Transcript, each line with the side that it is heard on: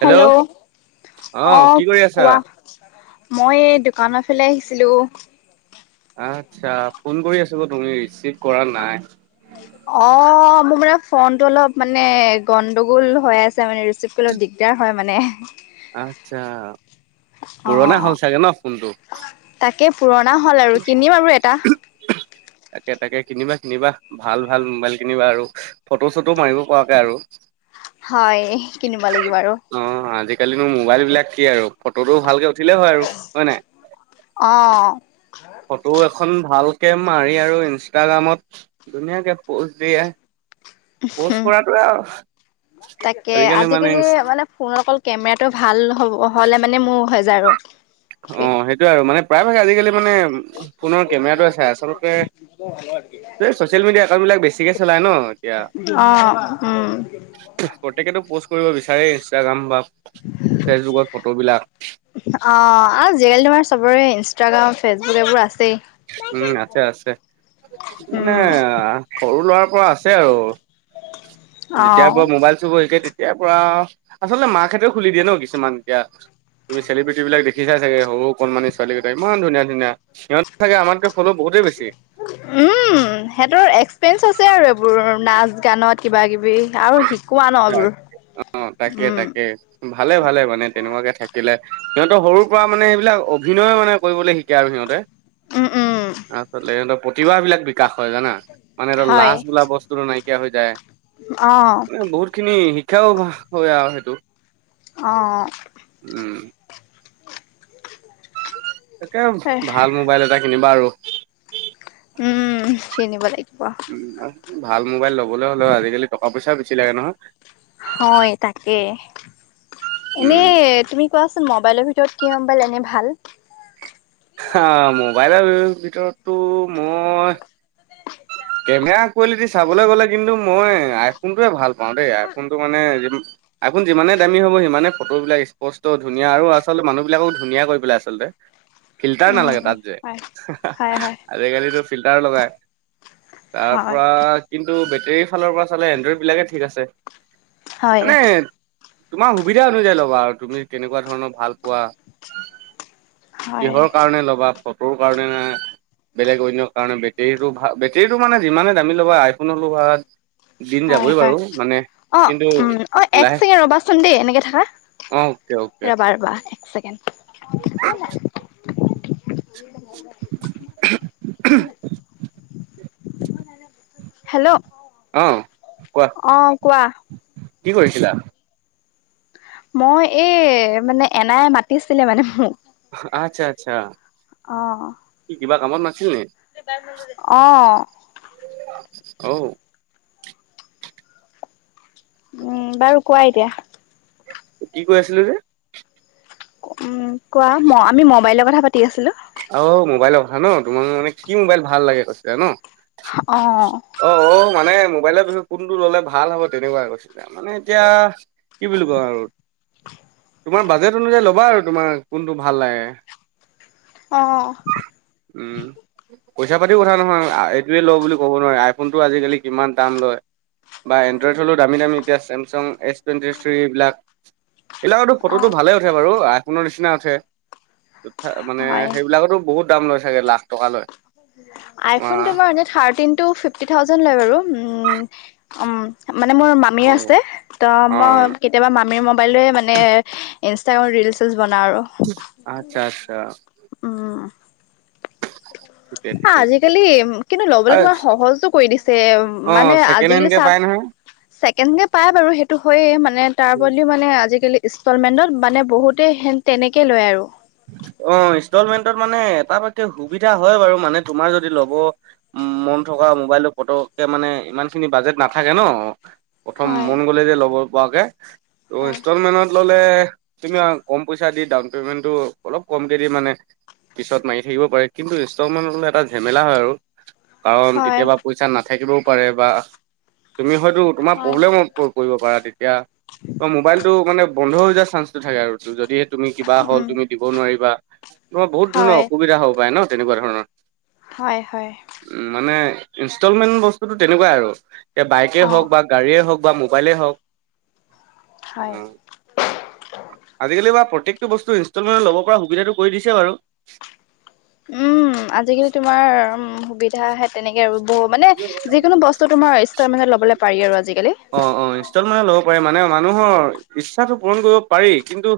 left: Hello অ
right: কি কৰি আছা?
left: কোৱা। মই এই দোকানৰ ফালে আহিছিলো।
right: আচ্ছা, ফোন কৰি আছো গ তুমি ৰিচিভ কৰা নাই।
left: অ', মোৰ মানে ফোন টো অলপ মানে গণ্ডগোল হৈ আছে মানে ৰিচিভ দিগদাৰ হয় মানে।
right: আচ্ছা। পুৰণা
left: অ',
right: হ'ল চাগে ন ফোনটো
left: তাকে পুৰণা হ'ল আৰু কিনিম আৰু এটা।
right: তাকে, তাকে, কিনিবা, কিনিবা। ভাল ভাল মোবাইল কিনিবা আৰু। ফটো চটো মাৰিব পৰাকৈ আৰু
left: হয় কিনিব লাগিব আৰু
right: অ', আজিকালো মোবাইল বিলাক কি আৰু ফটোটো ভালকে উঠিলেই হয় আৰু, হয় নাই?
left: অ'।
right: ফটো এখন ভালকে মাৰি আৰু ইনষ্টাগ্ৰামত ধুনীয়াকে পজ দিয়ে, পোষ্ট কৰাটোৱে আৰু
left: তাকে আজিকালি মানে ফোন অকল কেমেৰাটো ভাল হ'ব হ'লে মানে মোৰ হৈ যাই আৰু।
right: অ', সেইটোয়ে আৰু মানে প্ৰায়ভাগে আজিকালি মানে ফোনৰ কেমেৰাটো এ চাই আচলতে, চচিয়েল মিডিয়া একাউণ্ট বিলাক বেছিকে চলাই ন'। এতিয়া
left: অ', উম।
right: প্ৰত্যেকেতো প'ষ্ট কৰিব বিচাৰে ইনষ্টাগ্ৰাম বা ফেচবুকত ফটোবিলাক।
left: অ', আজিকালি তোমাৰ চবৰে ইনষ্টাগ্ৰাম, ফেচবুক এইবোৰ আছেই।
right: উম, আছে, আছে, মানে
left: উম
right: সৰু ল'ৰাৰ পৰা আছে আৰু। যেতিয়াৰ
left: অ'
right: পৰা মোবাইল চুব শিকে তেতিয়াৰ পৰা, আচলতে মাকহতেও খুলি দিয়ে ন' কিছুমান এয়া। তুমি চেলিব্ৰিটি বিলাক দেখিচাই চাগে, সৰু কণমানি ছোৱালীকেইটা, ইমান ধুনীয়া, ধুনীয়া, সিহঁতে চাগে আমাতকৈ বহুতেই বেছি।
left: উম সিহঁতৰ এক্সপিৰিয়েঞ্চ আছে আৰু এইবোৰ নাচ গানত। কিবা কিবি আৰু শিকোৱা ন' এইবোৰ।
right: অ', তাকে,
left: উম,
right: তাকে, ভালে, ভালে মানে তেনেকুৱাকে থাকে। থাকে, সিহঁতৰ সৰুৰ পৰা মানে সেইবিলাক অভিনয় মানে কৰিবলৈ শিকে আৰু সিহঁতে।
left: উম, উম,
right: আচলতে সিহঁতৰ প্ৰতিভাবিলাক বিকাশ হয় জানা, মানে সিহঁতৰ
left: হয়
right: লাজ বোলা বস্তু টো নাইকিয়া হৈ যায়।
left: অ'।
right: বহুত খিনি শিক্ষাও হয় আৰু সেইটো।
left: অ'।
right: উম। তাকে ভাল মোবাইল এটা কিনিবা আৰু।
left: উম, কিনিব লাগিব।
right: উম, ভাল মোবাইল লবলৈ হ'লেও আজিকালি টকা পইচা বেছি লাগে নহয়।
left: হয়, তাকেই, এনে
right: উম
left: তুমি কোৱাচোন মোবাইলৰ ভিতৰত কি মোবাইল এনে ভাল?
right: মোবাইলৰ ভিতৰততো মই কেমেৰা কোৱালিটি চাবলৈ গ'লে কিন্তু মই, আইফোনটোৱে ভাল পাওঁ দেই, আইফোনটো মানে আইফণ যিমানে দামী হ'ব সিমানে ফটোবলাক স্পষ্ট, ধুনীয়া আৰু আচলতে মানুহবিলাককো ধুনীয়া কৰি পেলাই আচলতে। ফিল্টাৰ
left: উম,
right: নালাগে তাত যে,
left: হয়, হয়, হয়,
right: আজিকালিটো ফিল্টাৰ লগাই। তাৰ
left: হয়,
right: পৰা কিন্তু বেটেৰীৰ ফালৰ পৰা চালে এনড্ৰইড বিলাকে ঠিক আছে।
left: হয়,
right: মানে তোমাৰ সুবিধা অনুযায়ী ল'বা আৰু তুমি কেনেকুৱা ধৰণৰ ভাল পোৱা।
left: হয়,
right: কিহৰ কাৰণে ল'বা ফটোৰ কাৰণে নে বেলেগ অন্যৰ কাৰণে, বেটেৰীটো ভ বেটেৰীটো মানে যিমানে দামী ল'বা আইফোন লগোৱা দিন
left: হয়,
right: যাবই
left: হয়।
right: বাৰু, মানে
left: অ',
right: কিন্তু
left: উম, অ', এক
right: লাহ
left: ছেকেণ্ড ৰ'বাচোন দেই এনেকে থাকা
right: অকে, অকে।
left: ৰ'বা ৰ'বা এক ছেকেণ্ড।
right: [unintelligible]
left: হেল্ল'।
right: অ', কোৱা,
left: অ', কোৱা।
right: কি কৰিছিলা?
left: মই এই মানে এনাই মাতিছিলে মানে মোক।
right: আচ্ছা আচ্ছা।
left: অ'।
right: কি কিবা কামত নাছিল নেকি?
left: অ'।
right: অও।
left: উম, বাৰু কোৱা এতিয়া।
right: কি কৈ আছিলো যে?
left: উম, কোৱা আমি মোবাইলৰ কথা পাতি আছিলো।
right: অ', মোবাইলৰ কথা ন, তোমাৰ মানে কি মোবাইল ভাল লাগে কৈছিলা ন?
left: অ'।
right: অ', অ', মানে মোবাইলৰ বিষয়ে কোনটো ল'লে ভাল হ'ব তেনেকুৱা কৈছিলা। মানে এতিয়া কি বুলি কম আৰু তোমাৰ বাজেট অনুযায়ী ল'বা আৰু তোমাৰ কোনটো ভাল লাগে।
left: অ'।
right: উম। পইচা পাতিও কথা নহয় এইটোৱে লওঁ বুলি ক'ব নোৱাৰে আইফোনটো আজিকালি কিমান দাম লয়। বা এনড্ৰইড হ'লেও দামী দামী এতিয়া চেমচাং এছ টুৱেণ্টি থ্ৰী এইবিলাক। এইবিলাকৰতো ফটোটো
left: অ',
right: ভালে উঠে বাৰু আইফোনৰ নিচিনা উঠে। তাৰ মানে
left: হয়
right: সেইবিলাকতো বহুত দাম লৈ ছাগে লাখ টকা লয়। অ
left: আইফোনটো তোমাৰ এনে থাৰ্তিনটো ফিফটি থাউজেড লয় বাৰু মানে মোৰ মামী
right: অ
left: আছে। ত'
right: অ
left: মই কেতিয়াবা মামীৰ মোবাইটোৱে মানে ইনষ্টাগ্ৰামত ৰিলচিছ বনাওঁ আৰু।
right: আচ্ছা আচ্ছা।
left: উম।
right: ঠিকে ঠিকে ঠিকে
left: আজিকালি কিন্তু লবলৈ
right: আৰু
left: তোমাৰ
right: অ
left: সহজো কৰি দিছে। মানে আজিকালি
right: পায় নহয়।
left: ছেকেণ্ডকে পায় বাৰু সেইটো হয়য়ে মানে তাৰ বদলিও মানে আজিকালি ইনষ্টলমেণ্টত মানে বহুতেই তেনেকে লয় আৰু।
right: অ', ইনষ্টলমেন্টত মানে এটা পাকে সুবিধা হয় বাৰু মানে তোমাৰ যদি ল'ব উম, মন থকা মোবাইলৰ পতকে মানে ইমানখিনি বাজেট নাথাকে ন। প্ৰথম
left: হয়
right: মন গ'লে যে ল'ব পৰাকৈ ত'
left: হয়
right: ইনষ্টলমেণ্টত ল'লে তুমি কম পইচা দি ডাউন পেমেন্টটো অলপ কমকেদি মানে পিছত মাৰি থাকিব পাৰি। কিন্তু ইনষ্টলমেন্টত এটা ঝেমেলা হয় আৰু। কাৰণ
left: হয়
right: কেতিয়াবা পইচা নাথাকিবও পাৰে বা তুমি হয়তো তোমাৰ
left: হয়
right: প্ৰব্লেমত কৰিব পাৰা তেতিয়া ত' মোবাইলতটো মানে বন্ধ হৈ যোৱাৰ চান্সটো থাকে আৰু। যদিহে তুমি কিবা হ'ল
left: উম
right: তুমি দিব নোৱাৰিবা তোমাৰ বহুত
left: হয়
right: ধৰণৰ অসুবিধা হ'ব পাৰে ন তেনেকুৱা ধৰণৰ।
left: হয়, হয়।
right: উম, মানে ইনষ্টলমেণ্ট বস্তুতটো তেনেকুৱাই আৰু এ বাইকে
left: অ
right: হওঁক বা গাড়ীয়ে হওঁক বা মোবাইলে হওঁক।
left: হয়।
right: আজিকালি বা প্ৰত্যেকটো বস্তু ইনষ্টলমেণ্ট ল'ব পৰা সুবিধাটো কৰি দিছো বাৰু।
left: উম, আজিকালি তোমাৰ সুবিধা হে তেনেকে আৰু বহু মানে যিকোনো বস্তু তোমাৰ ষ্টলমেন্টত ল'বলৈ পাৰি আৰু আজিকালি।
right: অ', অ', ইনষ্টলমেণ্ট ল'ব পাৰি মানে মানুহৰ ইচ্ছাটো পূৰণ কৰিব পাৰি। কিন্তু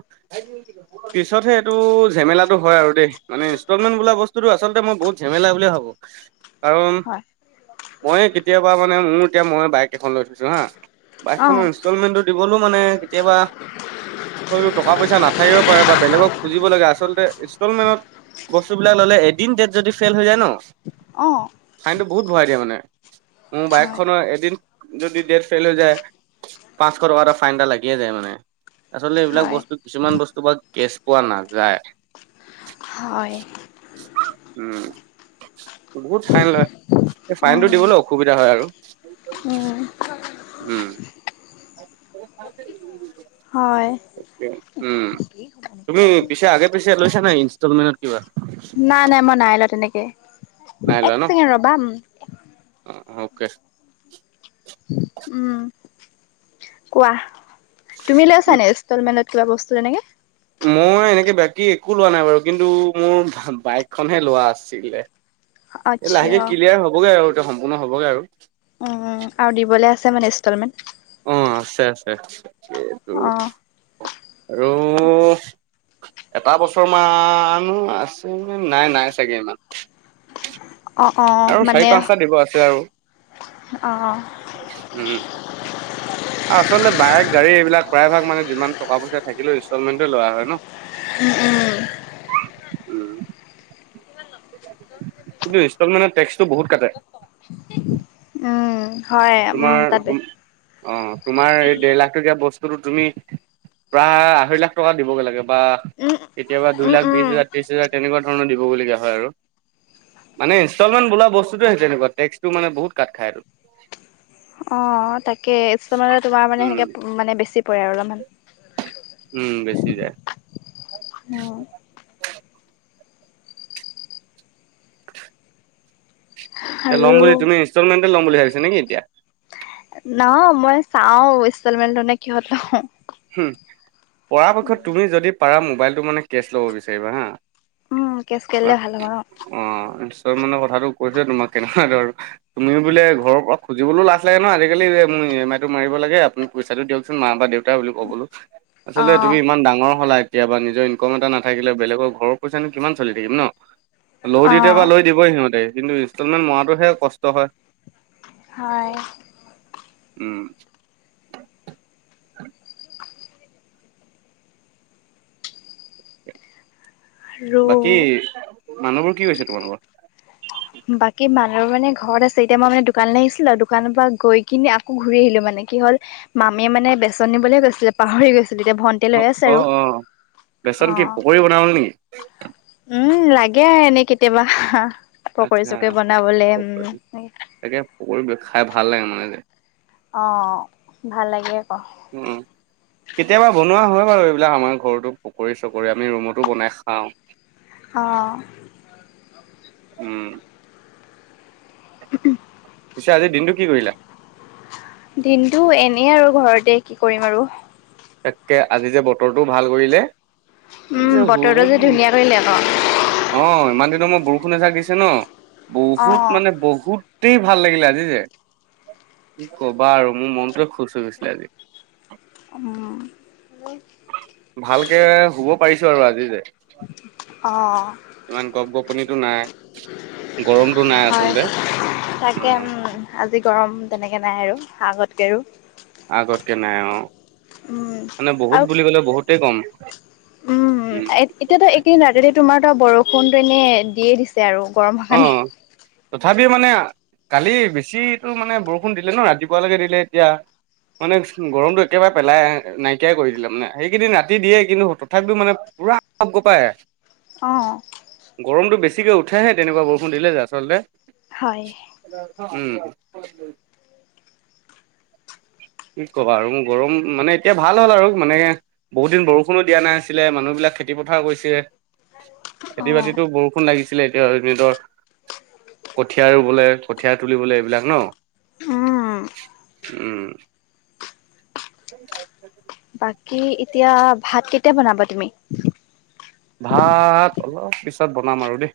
right: পিছতহে এইটো জেমেলাতো হয় আৰু দেই মানে ইনষ্টলমেণ্ট বোলা বস্তুটো আচলতে মই বহুত জেমেলা বুলিয়ে ভাবো। [inaudible] কাৰণ
left: হয়
right: মই কেতিয়াবা মানে মোৰ এতিয়া মই বাইক এখন লৈ থৈছো হা।
left: অ
right: বাইকখনৰ ইনষ্টলমেন্টটো দিবলৈও মানে কেতিয়াবা হয়তো টকা পইচা নাথাকিব পাৰে বা বেলেগক খুজিব লাগে আচলতে ইনষ্টলমেণ্টত বস্তু বিলাক ললে এদিন ডেট যদি ফেইল হৈ যায় ন
left: অ'
right: ফাইনটো বহুত ভৰাই দিয়া মানে মোৰ
left: হয়
right: বাইকখনৰ এদিন যদি ডেট ফেইল হৈ যায় পাঁচশ টকাৰ ফাইন এটা লাগিয়ে যায় মানে আচলতে এইবিলাক
left: হয়
right: বস্তু কিছুমান বস্তু বা কেছ পোৱা নাযায়।
left: হয়।
right: উম বহুত ফাইন লয় এই ফাইনটো
left: উম
right: দিব লও অসুবিধা হয় আৰু।
left: উম
right: উম [inaudible]
left: হয়।
right: উম তুমি পিছে আগে পিছে লৈছা নাই ইনষ্টলমেন্টত কিবা
left: নাই নাই মই নাইলোৱা তেনেকে
right: নাই
left: এক
right: লোৱা ন
left: ছেকেণ্ড ৰ'বা
right: অকে
left: উম কোৱা তুমি লৈছা নে নেষ্টলমেণ্টত কিবা বস্তু তেনেকৈ
right: মই এনেকে বাকী একো লোৱা নাই বাৰু কিন্তু মোৰ বাইকখনহে লোৱা আছিলে এ লাহেকে
left: আচ্ছা
right: ক্লিয়াৰ হ'বগে আৰু এতিয়া সম্পূৰ্ণ হবগে আৰু
left: উম আৰু দিবলৈ আছে মানে ইনষ্টলমেণ্ট
right: অ', আছে আছে সেইটো
left: অ
right: আৰু এটা বছৰ মান আছে নাই নাই চাগে ইমান
left: অ অ
right: আৰু
left: মানে
right: চাৰি পাঁচটা দিব আছে আৰু
left: অ'
right: উম আচলতে বাইক গাড়ী এইবিলাক প্ৰায়ভাগ মানে যিমান টকা পইচা থাকিলে ইনষ্টলমেণ্টে লোৱা হয় ন
left: [inaudible]
right: উম কিন্তু ইনষ্টলমেণ্টত টেক্সটো বহুত কাটে
left: [inaudible] [inaudible] উম
right: তোমাৰ
left: তাতে
right: অ', তোমাৰ এই দেৰ লাখ বস্তুটোতো তুমি প্ৰায় আঢ়ৈ লাখ টকা দিবগে লাগে বা
left: উম
right: কেতিয়াবা দুই
left: উম
right: লাখ
left: উম
right: বিশ হাজাৰ ত্ৰিশ হাজাৰ তেনেুৱ ধণ দিবলগীয়া হয় আৰু মানে ইনষ্টলমেন্ত বোলা ববস্তটোৱেই তেনেুকোৱা টেক্সটো মানে বহুত কাট খায়টো
left: অ' তাকে এই তোমাৰ মানে
right: উম
left: সেনেকে মানে বেছি পৰে আৰু অলপমান
right: উম বেছি যায়।
left: [inaudible]
right: [inaudible] এতি ল'ম
left: আৰু
right: তুমি ইনষ্টলমেণ্টে ল'ম ভাবিচা নেকি এতিয়া
left: নহয় মই চাও ষ্টলমেনেত নে কিহত লওঁ
right: উম পৰাপক্ষত তুমি যদি পাৰা মোবাইলটো মানে কেচ ল'ব বিচাৰিবা হা
left: উম কেচ কেলে ভাল হ'ব নহ
right: অ', ইষ্টলমেনেতৰ কথাটো কৈচো তোমাক কেনেকুৱা আৰু তুমি বোলে ঘৰ পৰা খুজিবলৈ লাজ লাগে ন আজিকি মোৰ ই এমইটো মাৰিব লাগে আপুনি পইচাটো দিয়কচুন মা বা দেউতাক। বুলি ক'বলো
left: অ
right: আচলতে তুমি ইমান ডাঙৰ হলা কেতিয়া নিজৰ ইনকম এটা নাথাকিলে বেলেগৰ ঘৰৰ পইচানো কিমান চলি থাকিম ন ল
left: অ
right: দিতি বা লৈ দিবই সিহঁতে কিন্তু ইনষ্টলমেণ্ট মৰাটোহে কষ্ট হয়।
left: হয়।
right: উম বাকী
left: আৰু
right: মানুহবোৰ কি কৈছে তোমালোকৰ
left: বাকী মানুহৰ মানে ঘৰত আছে এতিয়া মই মানে দোকানলৈ আহিছিলো আৰু দোকানৰ পৰা গৈ কিনি আকৌ ঘূৰি আহিলো মানে কি হ'ল মামীয়ে মানে বেচন নিবলৈ কৈছিলে পাহৰি গৈছিলো এতিয়া ভন
right: অ', অ', অ' বেচন কি পকৰী বনাবলৈ নেকি?
left: উম লাগে এনেই কেতিয়াবা পকৰী
right: আচ্ছা
left: চকৰি বনাবলে উম।
right: পকৰী তাকে পকৰী খাই ভাল লাগে মানে যে।
left: অ' ভাল লাগে আকৌ।
right: উম। কেতিয়াবা বনোৱা হয় বাৰু এইবিলাক আমাৰ ঘৰতো পকৰী চকৰি আমি ৰুমতো বনাই খাওঁ। [inaudible]
left: অ'।
right: উম।
left: [unintelligible]
right: পিছে আজিৰ দিনটো কি কৰিলা?
left: দিনটো এনেই আৰু ঘৰতে কি কৰিম আৰু।
right: তাকে আজি যে বতৰটোও ভাল কৰিলে। যে
left: উম বতৰটো যে ধুনীয়া কৰিলে আকৌ।
right: অ' ইমান দিনৰ মূৰক বৰষুণ এজাক দিছে ন
left: অ
right: বহুত মানে বহুত [unintelligible] ভাল লাগিলে আজি যে কি কবা আৰু মোৰ মনটোৱে খুচ হৈ গৈছিলে আজি।
left: উম।
right: ভালকে শুব পাৰিছো আৰু আজি যে।
left: অ'।
right: ইমান গপ গপনিটো নাই, গৰমটো নাই
left: হয়
right: আচলতে।
left: তাকে উম। আজি গৰম তেনেকে নাই আৰু আগতকে আৰু।
right: আগতকে নাই অ',
left: উম
right: মানে বহুত
left: আৰু
right: বুলি ক'লে বহুতেই কম।
left: উম এতিয়াতো এইকেইদিন ৰাতিতে তোমাৰ তো বৰষুণ টো এনে দিয়ে দিছে। আৰু গৰমৰ কাৰণে
right: অ' তথাপিও মানে কালি বেছিটো মানে বৰষুণ দিলে ন ৰাতিপুৱালৈকে দিলে এতিয়া। মানে গৰমটো একেবাৰে পেলাই নাইকিয়াই কৰি দিলে মানে সেইকেইদিন ৰাতি দিয়ে কিন্তু তথাপিও মানে পুৰা গপ গপাই।
left: অ'।
right: গৰমটো বেছিকে উঠেহে তেনেকুৱা বৰষুণ দিলে যে আচলতে।
left: হয়
right: উম। কি কবা আৰু গৰম মানে এতিয়া ভাল হ'ল আৰু মানে বহুত দিন বৰষুণো দিয়া নাই আছিলে মানুহ বিলাক খেতি পথাৰ কৰিছিল
left: অ
right: খেতি বাতিতো বৰ ফোন লাগিছিলে এতিয়া এতৰ কঁঠীয়া ৰুবলে কঁঠীয়া তুলিবলে এইবিলাক ন
left: উম
right: উম। [unintelligible]
left: বাকী এতিয়া ভাত কেতিয়া বনাবা তুমি?
right: ভাত অলপ পিছত বনাম আৰু দেই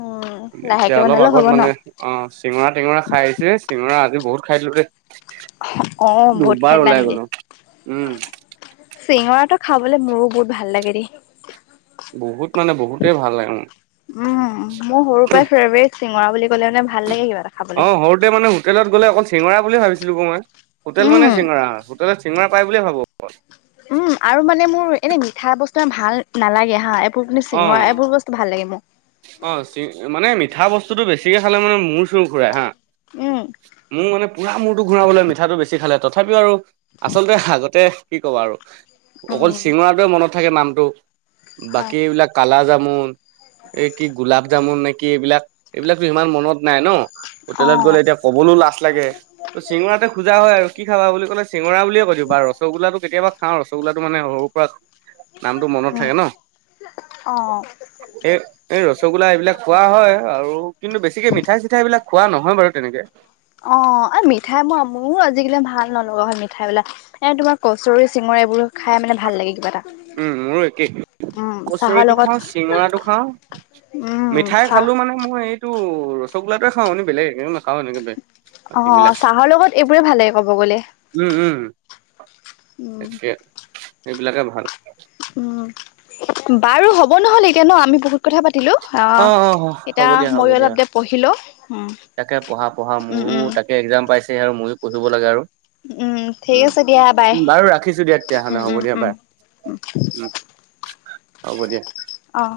left: উম
right: এতিয়া
left: লাহেকে
right: অলপ
left: বনালেও
right: আগত
left: হ'ব ন
right: মানে অ' চিঙৰা টিঙৰা খাই আহিছে চিঙৰা আজি বহুত খাই দিলো দে
left: অ বহুত খাই
right: দুবাৰ
left: দিলা
right: ওলাই
left: নেকি
right: গ'লো উম
left: চিঙৰাটো খাবলে মোৰো বহুত ভাল লাগে দেই
right: বহুত মানে বহুতেই ভাল লাগে মোৰ
left: উম মোৰ সৰুৰ পৰাই ফেভৰেট চিঙৰা বুলি ক'লে মানে ভাল লাগে কিবা এটা খাবলে
right: অ', সৰুতে মানে হোটেলত গ'লে অকল চিঙৰা বুলি ভাবিছিলো আ মই হোটেল মানে
left: উম
right: চিঙৰা ততে চিঙৰা পাই বুলিয়ে ভাবো
left: উম আৰু মানে মোৰ এনেই মিঠা বস্তু ভাল নালাগে হা এইবোৰ কিন্তু
right: অ
left: চিঙৰা এইবোৰ বস্তু ভাল লাগে মোক
right: অ', চি মানে মিঠা বস্তুতটো বেছিকে খালে মানে মূৰ চুৰ ঘূৰাই হা
left: উম',
right: মোৰ মানে পুৰা মূৰটো ঘূৰাবলৈ মিঠাটো বেছি খালে। তথাপিও আৰু আচলতে আগতে কি কবা আৰু অকল
left: উম
right: চিঙৰাটোৱে মনত থাকে নামটো
left: হয়
right: এই এইবিলাক কালা জামুন এই কি গোলাপ জামুন নে কি এইবিলাক এইবিলাকো সিমান মনত নাই ন
left: অ
right: হোটেলত গ'লে এতিয়া ক'বলৈও লাজ লাগে। ত চিঙৰাতে খোজা হয় আৰু কি খাবা বুলি ক'লে চিঙৰাুলিয় কৈ দিবা ৰসগলটো কেতিয়াবা হা ৰসগোল্লাটো মানে সৰুৰ পৰা নামটো মনত
left: উম
right: থাকে ন।
left: অ',
right: এই, এই, ৰসগোল্লা এইবিলাক খোৱা হয়। আৰু কিন্তু বেছিকে মিঠাই চিঠাই এইবিলাক খোৱা নহয় বাৰু তেনেকে।
left: অ', মিঠাই মই মোৰ আজিকালি ভাল নলগা হয়। মিঠাই বলাক এ, তোমাৰ কচৰি চিঙৰা এইবোৰ খাই মানে ভাল লাগে। কিবা এটা
right: উম, মোৰো একেই
left: উম চাহৰ
right: কচৰিটো
left: লগত
right: খাওঁ। চিঙৰাটো খাওঁ।
left: উম
right: মিঠাই
left: খা
right: খালো মানে মই এইটো ৰগো্লটোয় খাও এ বেলেগ এক [unintelligible]
left: অ', চাহৰ লগত এইবোৰে ভাল লাগে ক'ব গ'লে
right: উম, উম,
left: উম
right: তে এইবিলাকে ভাল
left: উম, বাৰু হ'ব নহলে এতিয়া ন আমি বহুত কথা পাতিলো অ,
right: অ হ'ব
left: এতিয়া
right: দিয়া হ'ব
left: ময়ো
right: দিয়া
left: অলপ দে পঢ়িলো উ।
right: তাকে পঢ়া, পঢ়া, মোৰো তাকে এক্জাম পাইছে [unintelligible] [unintelligible] পঢ়িব লাগে আৰু
left: উম ঠিক
right: উ
left: আছে দিয়া বাই
right: বাৰু ৰাখিছো দিয়া
left: উম
right: তেতিয়াহলে
left: উম
right: হ'ব দিয়া বাৰ
left: উম,
right: হব দিয়া।
left: অ',